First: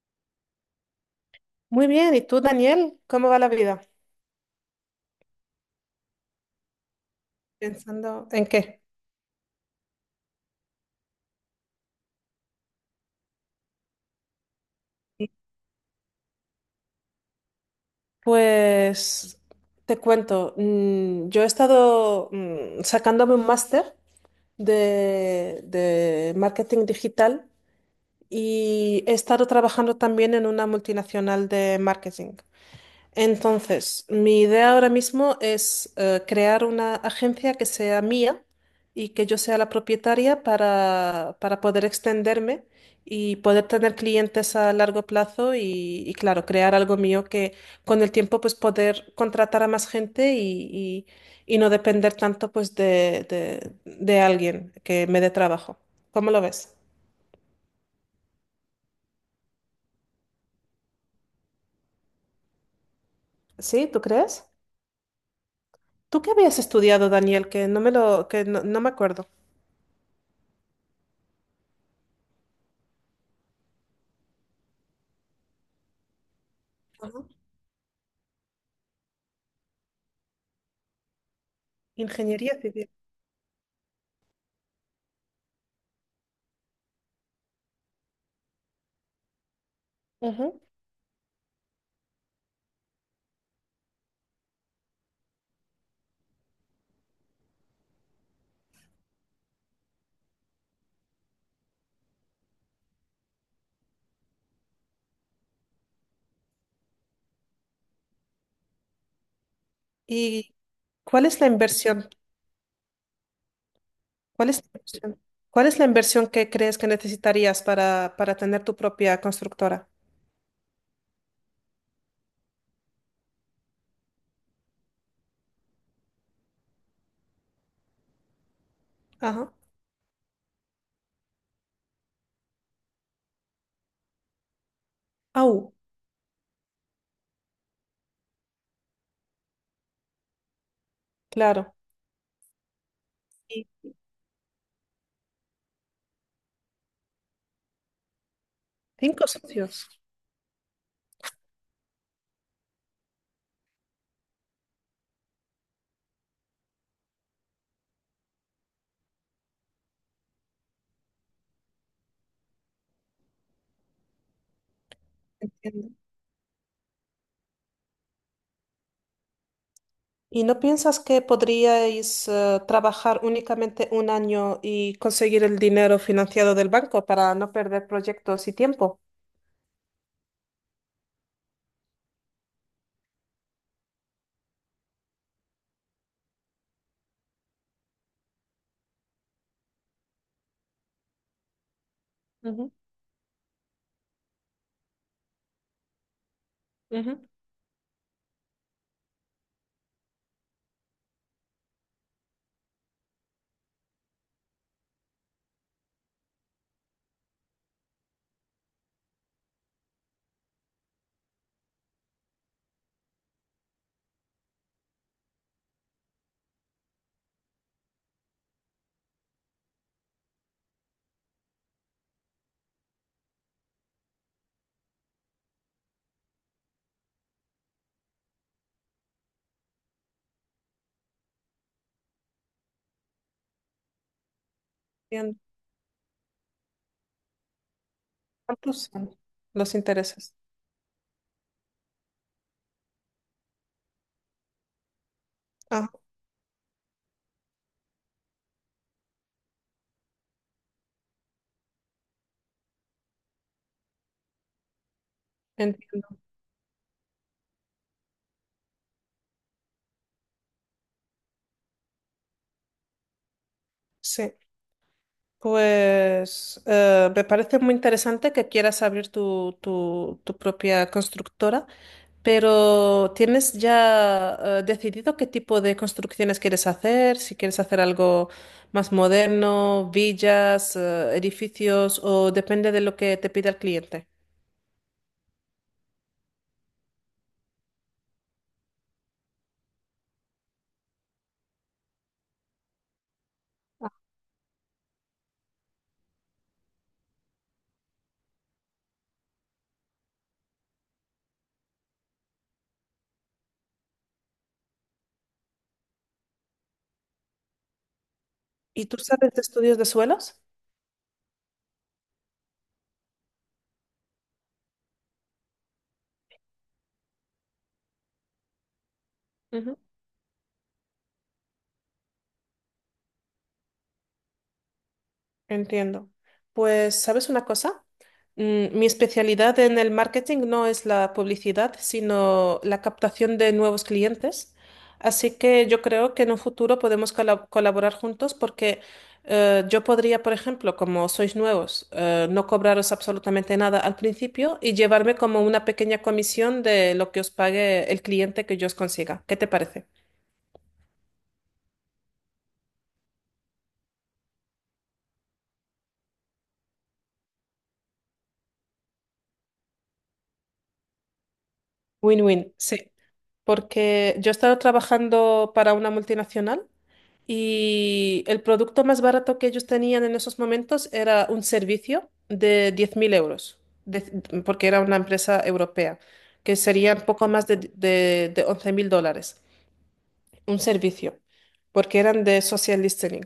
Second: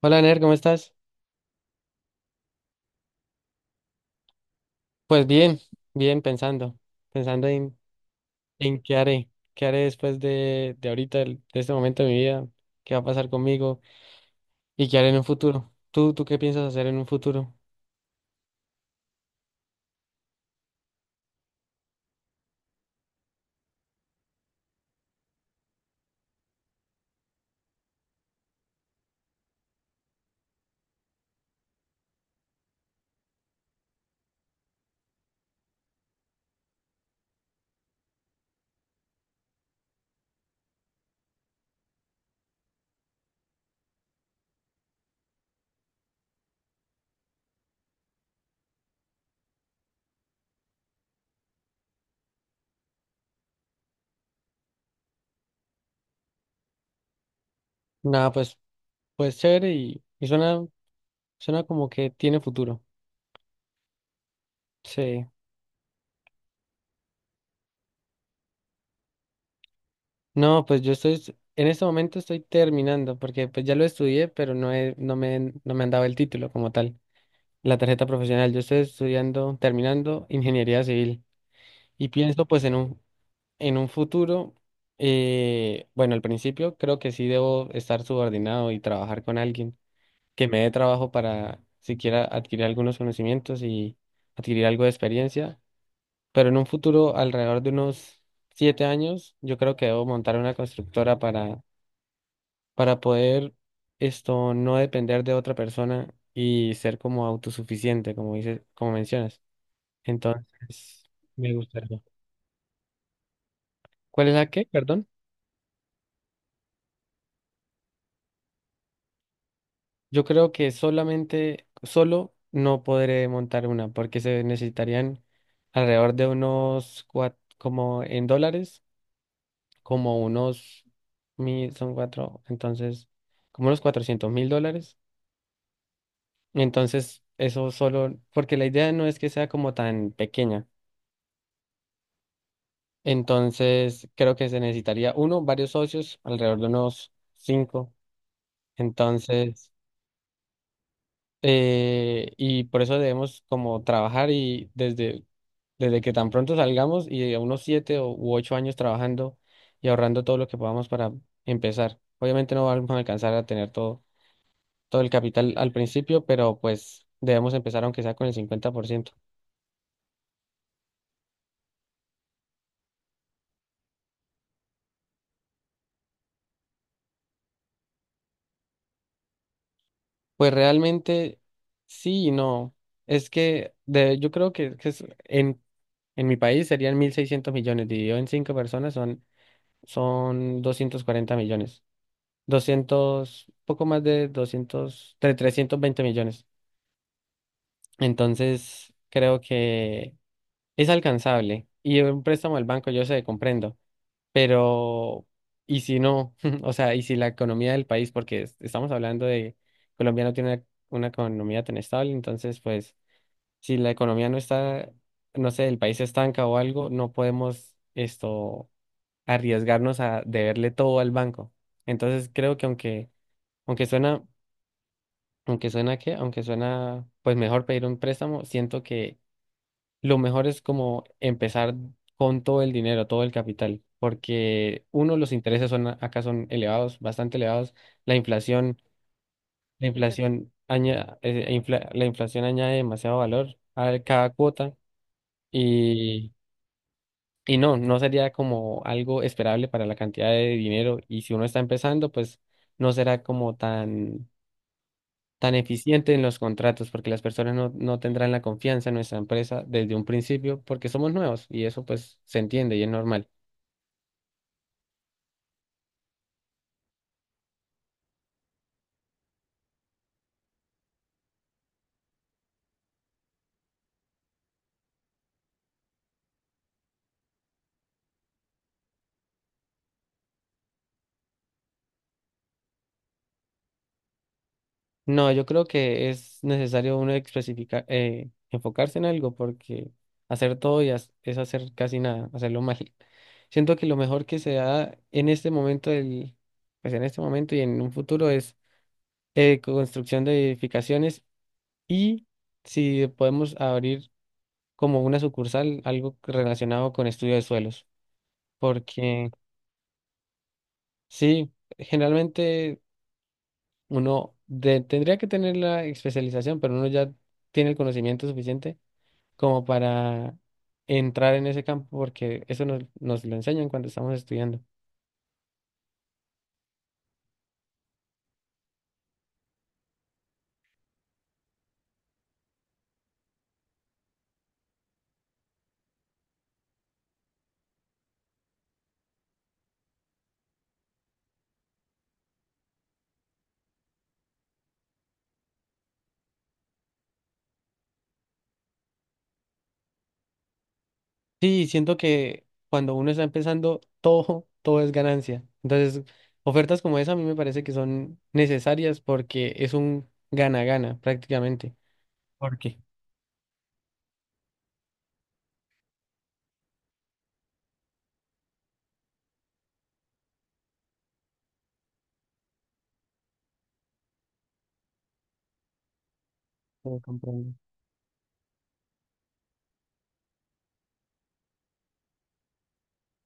Hola, Ner, ¿cómo estás? Muy bien, ¿y tú, Daniel? ¿Cómo va la vida? Pues bien, bien, pensando en, Pensando en qué. en qué haré después de ahorita, de este momento de mi vida, qué va a pasar conmigo y qué haré en un futuro. ¿Tú qué piensas hacer en un futuro? Pues te cuento, yo he estado sacándome un máster de marketing digital y he estado trabajando también en una multinacional de marketing. Entonces, mi idea ahora mismo es crear una agencia que sea mía y que yo sea la propietaria para poder extenderme y poder tener clientes a largo plazo claro, crear algo mío que con el tiempo pues poder contratar a más gente y no depender tanto pues de alguien que me dé trabajo. ¿Cómo lo ves? Nada, pues, pues chévere y suena, suena como que tiene futuro. ¿Sí? ¿Tú crees? Sí. ¿Tú qué habías estudiado, Daniel? Que no me acuerdo. No, pues yo estoy, en este momento estoy terminando porque pues ya lo estudié, pero no me han dado el título como tal, la tarjeta profesional. Yo estoy estudiando, terminando ingeniería civil. Y pienso Ingeniería pues en civil. un, en un futuro, bueno, al principio creo que sí debo estar subordinado y trabajar con alguien que me Ujú. dé trabajo para siquiera adquirir algunos conocimientos y adquirir algo de experiencia, pero en un futuro, alrededor de unos 7 años, yo creo que debo montar una constructora para poder esto no depender de otra persona y ser como autosuficiente, como dices, como mencionas. ¿Y Entonces, cuál es la me gustaría. inversión? ¿Cuál es la ¿Cuál es la qué? Perdón. inversión? ¿Cuál es la inversión que crees que necesitarías para tener tu propia constructora? Yo creo que solamente, solo no podré montar una, porque se necesitarían alrededor de unos, como en dólares, Ajá. como unos mil, son cuatro, entonces, como unos 400.000 dólares. Au, Entonces, eso solo, porque la idea no es que sea como tan pequeña. claro. Y Entonces, creo que se necesitaría uno, varios socios, alrededor de unos cinco. cinco Entonces, socios. Y por eso debemos como trabajar y desde que tan pronto salgamos y a unos 7 u 8 años trabajando y ahorrando todo lo que podamos para empezar. Obviamente no vamos a alcanzar a tener todo, todo el capital al Entiendo. principio, pero pues debemos empezar aunque sea con el 50%. ¿Y no piensas que podríais trabajar únicamente un año y conseguir el dinero financiado del banco para no perder proyectos y tiempo? Pues realmente sí y no. Es que de, yo creo que en mi país serían 1.600 millones, dividido en cinco personas son, son 240 millones, Ujú, doscientos, poco más de doscientos, de 320 millones. ujú. Entonces, creo que es alcanzable. Y un préstamo del banco, yo sé, comprendo. Pero, ¿y si no? O sea, ¿y si la economía del país, porque estamos hablando de Colombia, no tiene una economía tan estable? Entonces, pues, si la economía no está, no sé, el país se estanca o algo, no podemos esto arriesgarnos a deberle todo al banco. Entonces, creo que aunque... Aunque suena aunque suena, pues mejor pedir un préstamo, siento que lo mejor es como empezar con todo el dinero, todo el capital, porque uno, los Entiendo. intereses son, acá son elevados, bastante elevados, la inflación, ¿Cuántos son los intereses? La inflación añade demasiado valor a cada cuota Ah, y, y no, no sería como algo esperable para la cantidad de dinero, y si uno está empezando, pues no será como tan tan entiendo. eficiente en los contratos, porque las personas no, no tendrán la confianza en nuestra empresa desde un principio, porque somos nuevos y eso pues se entiende y es normal. Sí. Pues me parece muy interesante que quieras abrir tu propia constructora, pero ¿tienes ya decidido qué tipo de construcciones quieres hacer? Si quieres hacer algo más moderno, villas, edificios, o depende de lo que te pida el cliente. No, yo creo que es necesario uno especificar, enfocarse en algo, porque hacer todo y es hacer casi nada, hacerlo mal. Siento que lo mejor que se da en este momento del, pues en este momento y en un futuro es construcción de edificaciones, y si podemos abrir como una sucursal algo relacionado con estudio de suelos. ¿Y tú Porque sabes de estudios de suelos? sí, generalmente tendría que tener la especialización, pero uno ya tiene el conocimiento suficiente como para entrar en ese campo, porque eso nos, nos lo enseñan cuando estamos estudiando. Entiendo. Pues, ¿sabes una cosa? Mi especialidad en el marketing no es la publicidad, sino la captación de nuevos clientes. Así que yo creo que en un futuro podemos colaborar juntos porque yo podría, por ejemplo, como sois nuevos, no cobraros absolutamente nada al principio y llevarme como una pequeña comisión de lo que os pague el cliente que yo os consiga. ¿Qué te parece? Sí, siento que cuando uno está empezando, todo, todo es ganancia. Entonces, ofertas como esa a mí me parece que son necesarias porque es un gana-gana prácticamente. Win-win. ¿Por qué? Sí. Porque yo he estado trabajando para una multinacional y el producto más barato que ellos tenían en esos momentos era un servicio de 10.000 euros, de- porque era una empresa europea, que Sí, serían poco más comprendo. de 11.000 dólares, un servicio, porque eran de social listening.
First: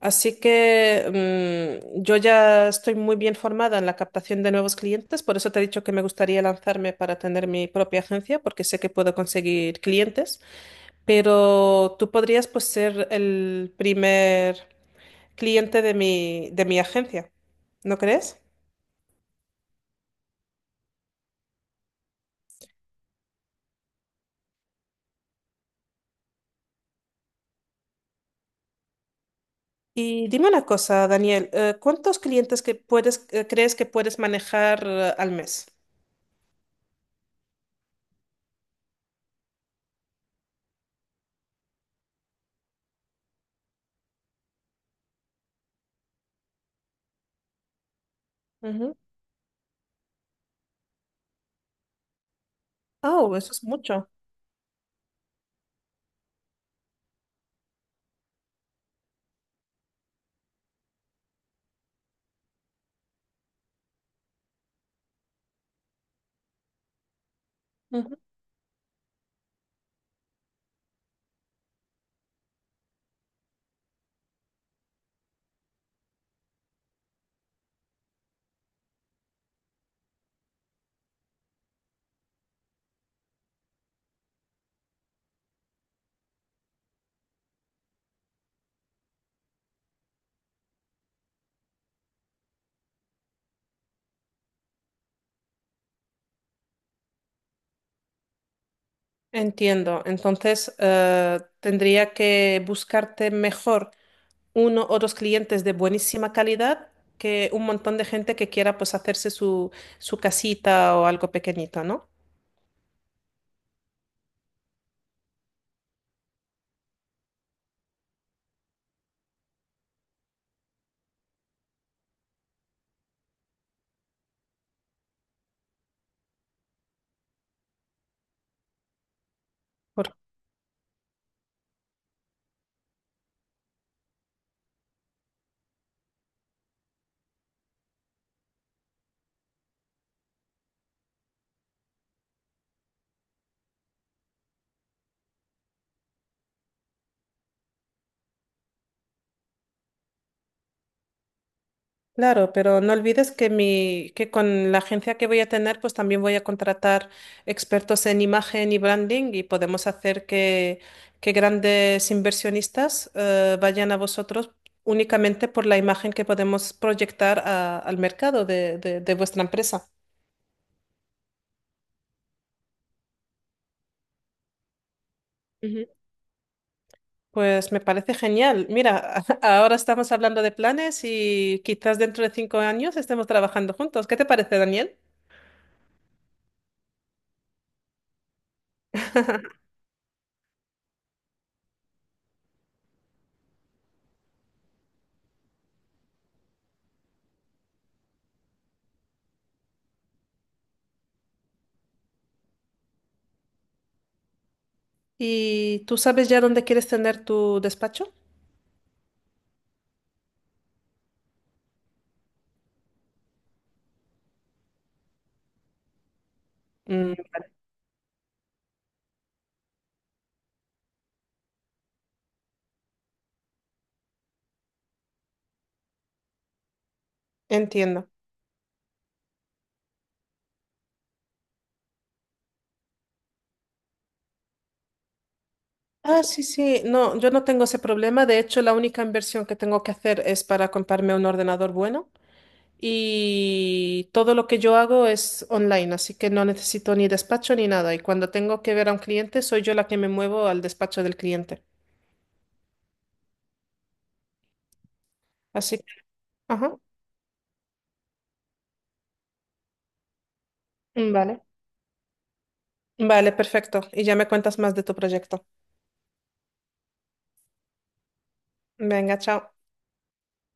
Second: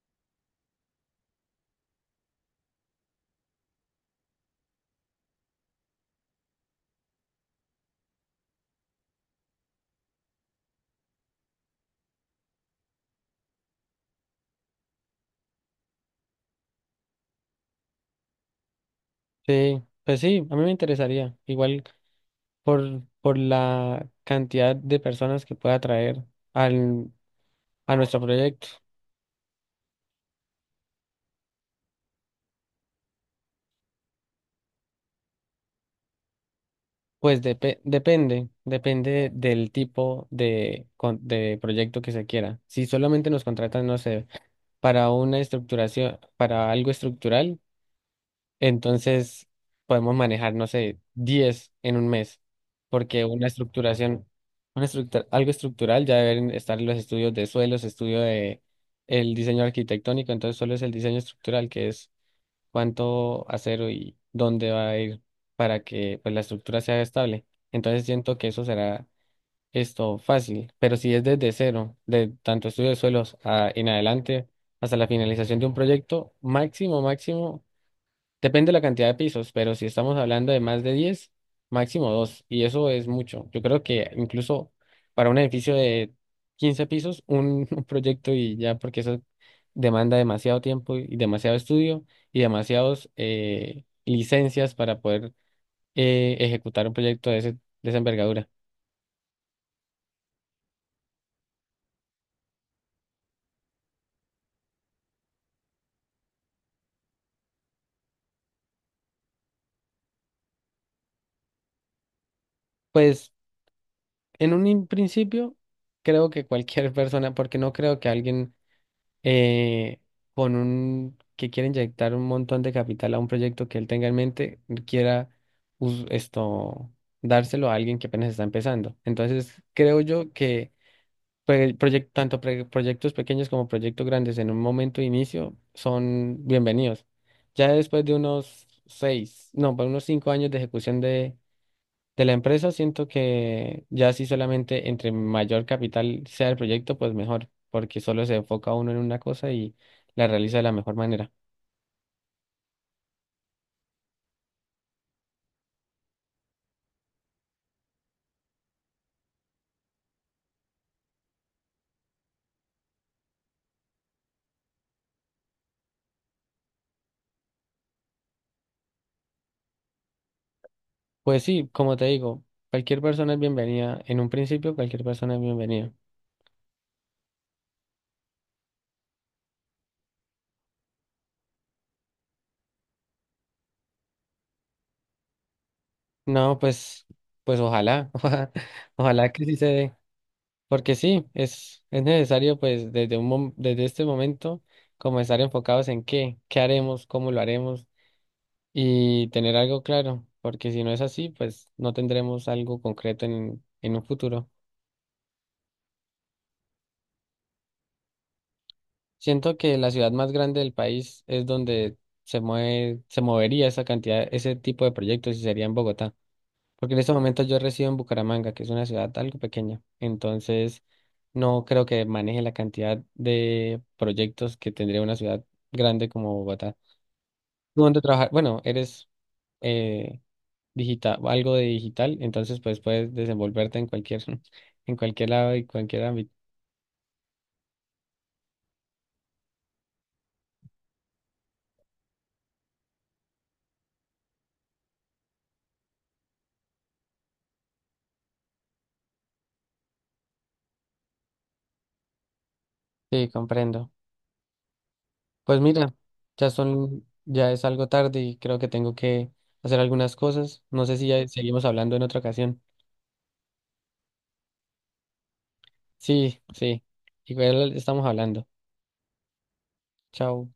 Así que yo ya estoy muy bien formada en la captación de nuevos clientes, por eso te he dicho que me gustaría lanzarme para tener mi propia agencia, porque sé que puedo conseguir clientes, pero tú podrías pues ser el primer cliente de mi agencia, ¿no crees? Sí, pues sí, a mí me interesaría. Igual, por la cantidad de personas que pueda atraer al, a nuestro proyecto. Y dime una cosa, Daniel, ¿cuántos clientes crees que puedes manejar al mes? Pues depende del tipo de proyecto que se quiera. Si solamente nos contratan, no sé, para una estructuración, para algo estructural, Ujú. entonces podemos manejar, no sé, 10 en un mes, porque Oh, una eso es mucho. estructuración, una estructura, algo estructural, ya deben estar los estudios de suelos, estudio de el diseño arquitectónico, entonces solo es el diseño estructural, que es cuánto acero y dónde va a ir para que pues, la estructura sea estable. Entonces Ujú. siento que eso será esto fácil, pero si es desde cero, de tanto estudio de suelos en adelante hasta la finalización de un proyecto, máximo, máximo. Depende de la cantidad de pisos, pero si estamos hablando de más de 10, máximo 2, y eso es mucho. Yo creo que incluso para un edificio de 15 pisos, un, un proyecto y ya, porque eso demanda demasiado tiempo y demasiado estudio y demasiadas licencias para poder ejecutar un proyecto de, ese, de esa envergadura. Entiendo. Entonces, tendría que buscarte mejor uno o dos clientes de buenísima calidad que un montón de gente que quiera pues hacerse su casita o algo pequeñito, ¿no? Pues en un principio, creo que cualquier persona, porque no creo que alguien eh, con un que quiere inyectar un montón de capital a un proyecto que él tenga en mente, quiera esto dárselo a alguien que apenas está empezando. Entonces, creo yo que tanto proyectos pequeños como proyectos grandes en un momento de inicio son bienvenidos. Ya después de unos seis, no, para unos 5 años de ejecución de la empresa, siento que ya sí, solamente entre mayor capital sea el proyecto, pues mejor, porque solo se enfoca uno en una cosa y la realiza de la mejor manera. Claro, pero no olvides que con la agencia que voy a tener, pues también voy a contratar expertos en imagen y branding y podemos hacer que grandes inversionistas vayan a vosotros únicamente por la imagen que podemos proyectar al mercado de vuestra empresa. Pues sí, como te digo, cualquier persona es bienvenida. En un principio, cualquier persona es Ujú. bienvenida. Pues me parece genial. Mira, ahora estamos hablando de planes y quizás dentro de 5 años estemos trabajando juntos. ¿Qué te parece, Daniel? No, pues, pues ojalá, ojalá, ojalá que sí se dé, porque sí, es necesario pues desde un desde este momento comenzar enfocados en qué, qué haremos, cómo lo haremos, y tener algo claro, porque si no es así, pues no tendremos algo concreto en un futuro. ¿Y tú sabes ya dónde quieres tener tu despacho? Siento que la ciudad más grande del país es donde se mueve, se movería esa cantidad, ese tipo de proyectos, y sería en Bogotá, porque en este Mm, momento yo resido en Bucaramanga, que es una ciudad algo pequeña, entonces no creo que maneje la cantidad de proyectos que tendría una ciudad grande como Bogotá. ¿Tú dónde entiendo. trabajas? Bueno, eres eh, digital, algo de digital, entonces pues puedes desenvolverte en cualquier, en cualquier lado y cualquier Ah, ámbito. sí, sí, no, yo no tengo ese problema. De hecho, la única inversión que tengo que hacer es para comprarme un ordenador bueno y todo lo que yo hago es online, así que no necesito ni despacho ni nada. Y cuando tengo que ver a un cliente, soy yo la que me muevo al despacho del cliente. Sí, comprendo. Pues Así que, mira, ya ajá, son, ya es algo tarde y creo que tengo que hacer algunas cosas. No sé si ya vale. seguimos hablando en otra ocasión. Vale, perfecto. Y ya me cuentas más de tu proyecto. Sí, sí. Igual estamos hablando. Venga, chao. Chao.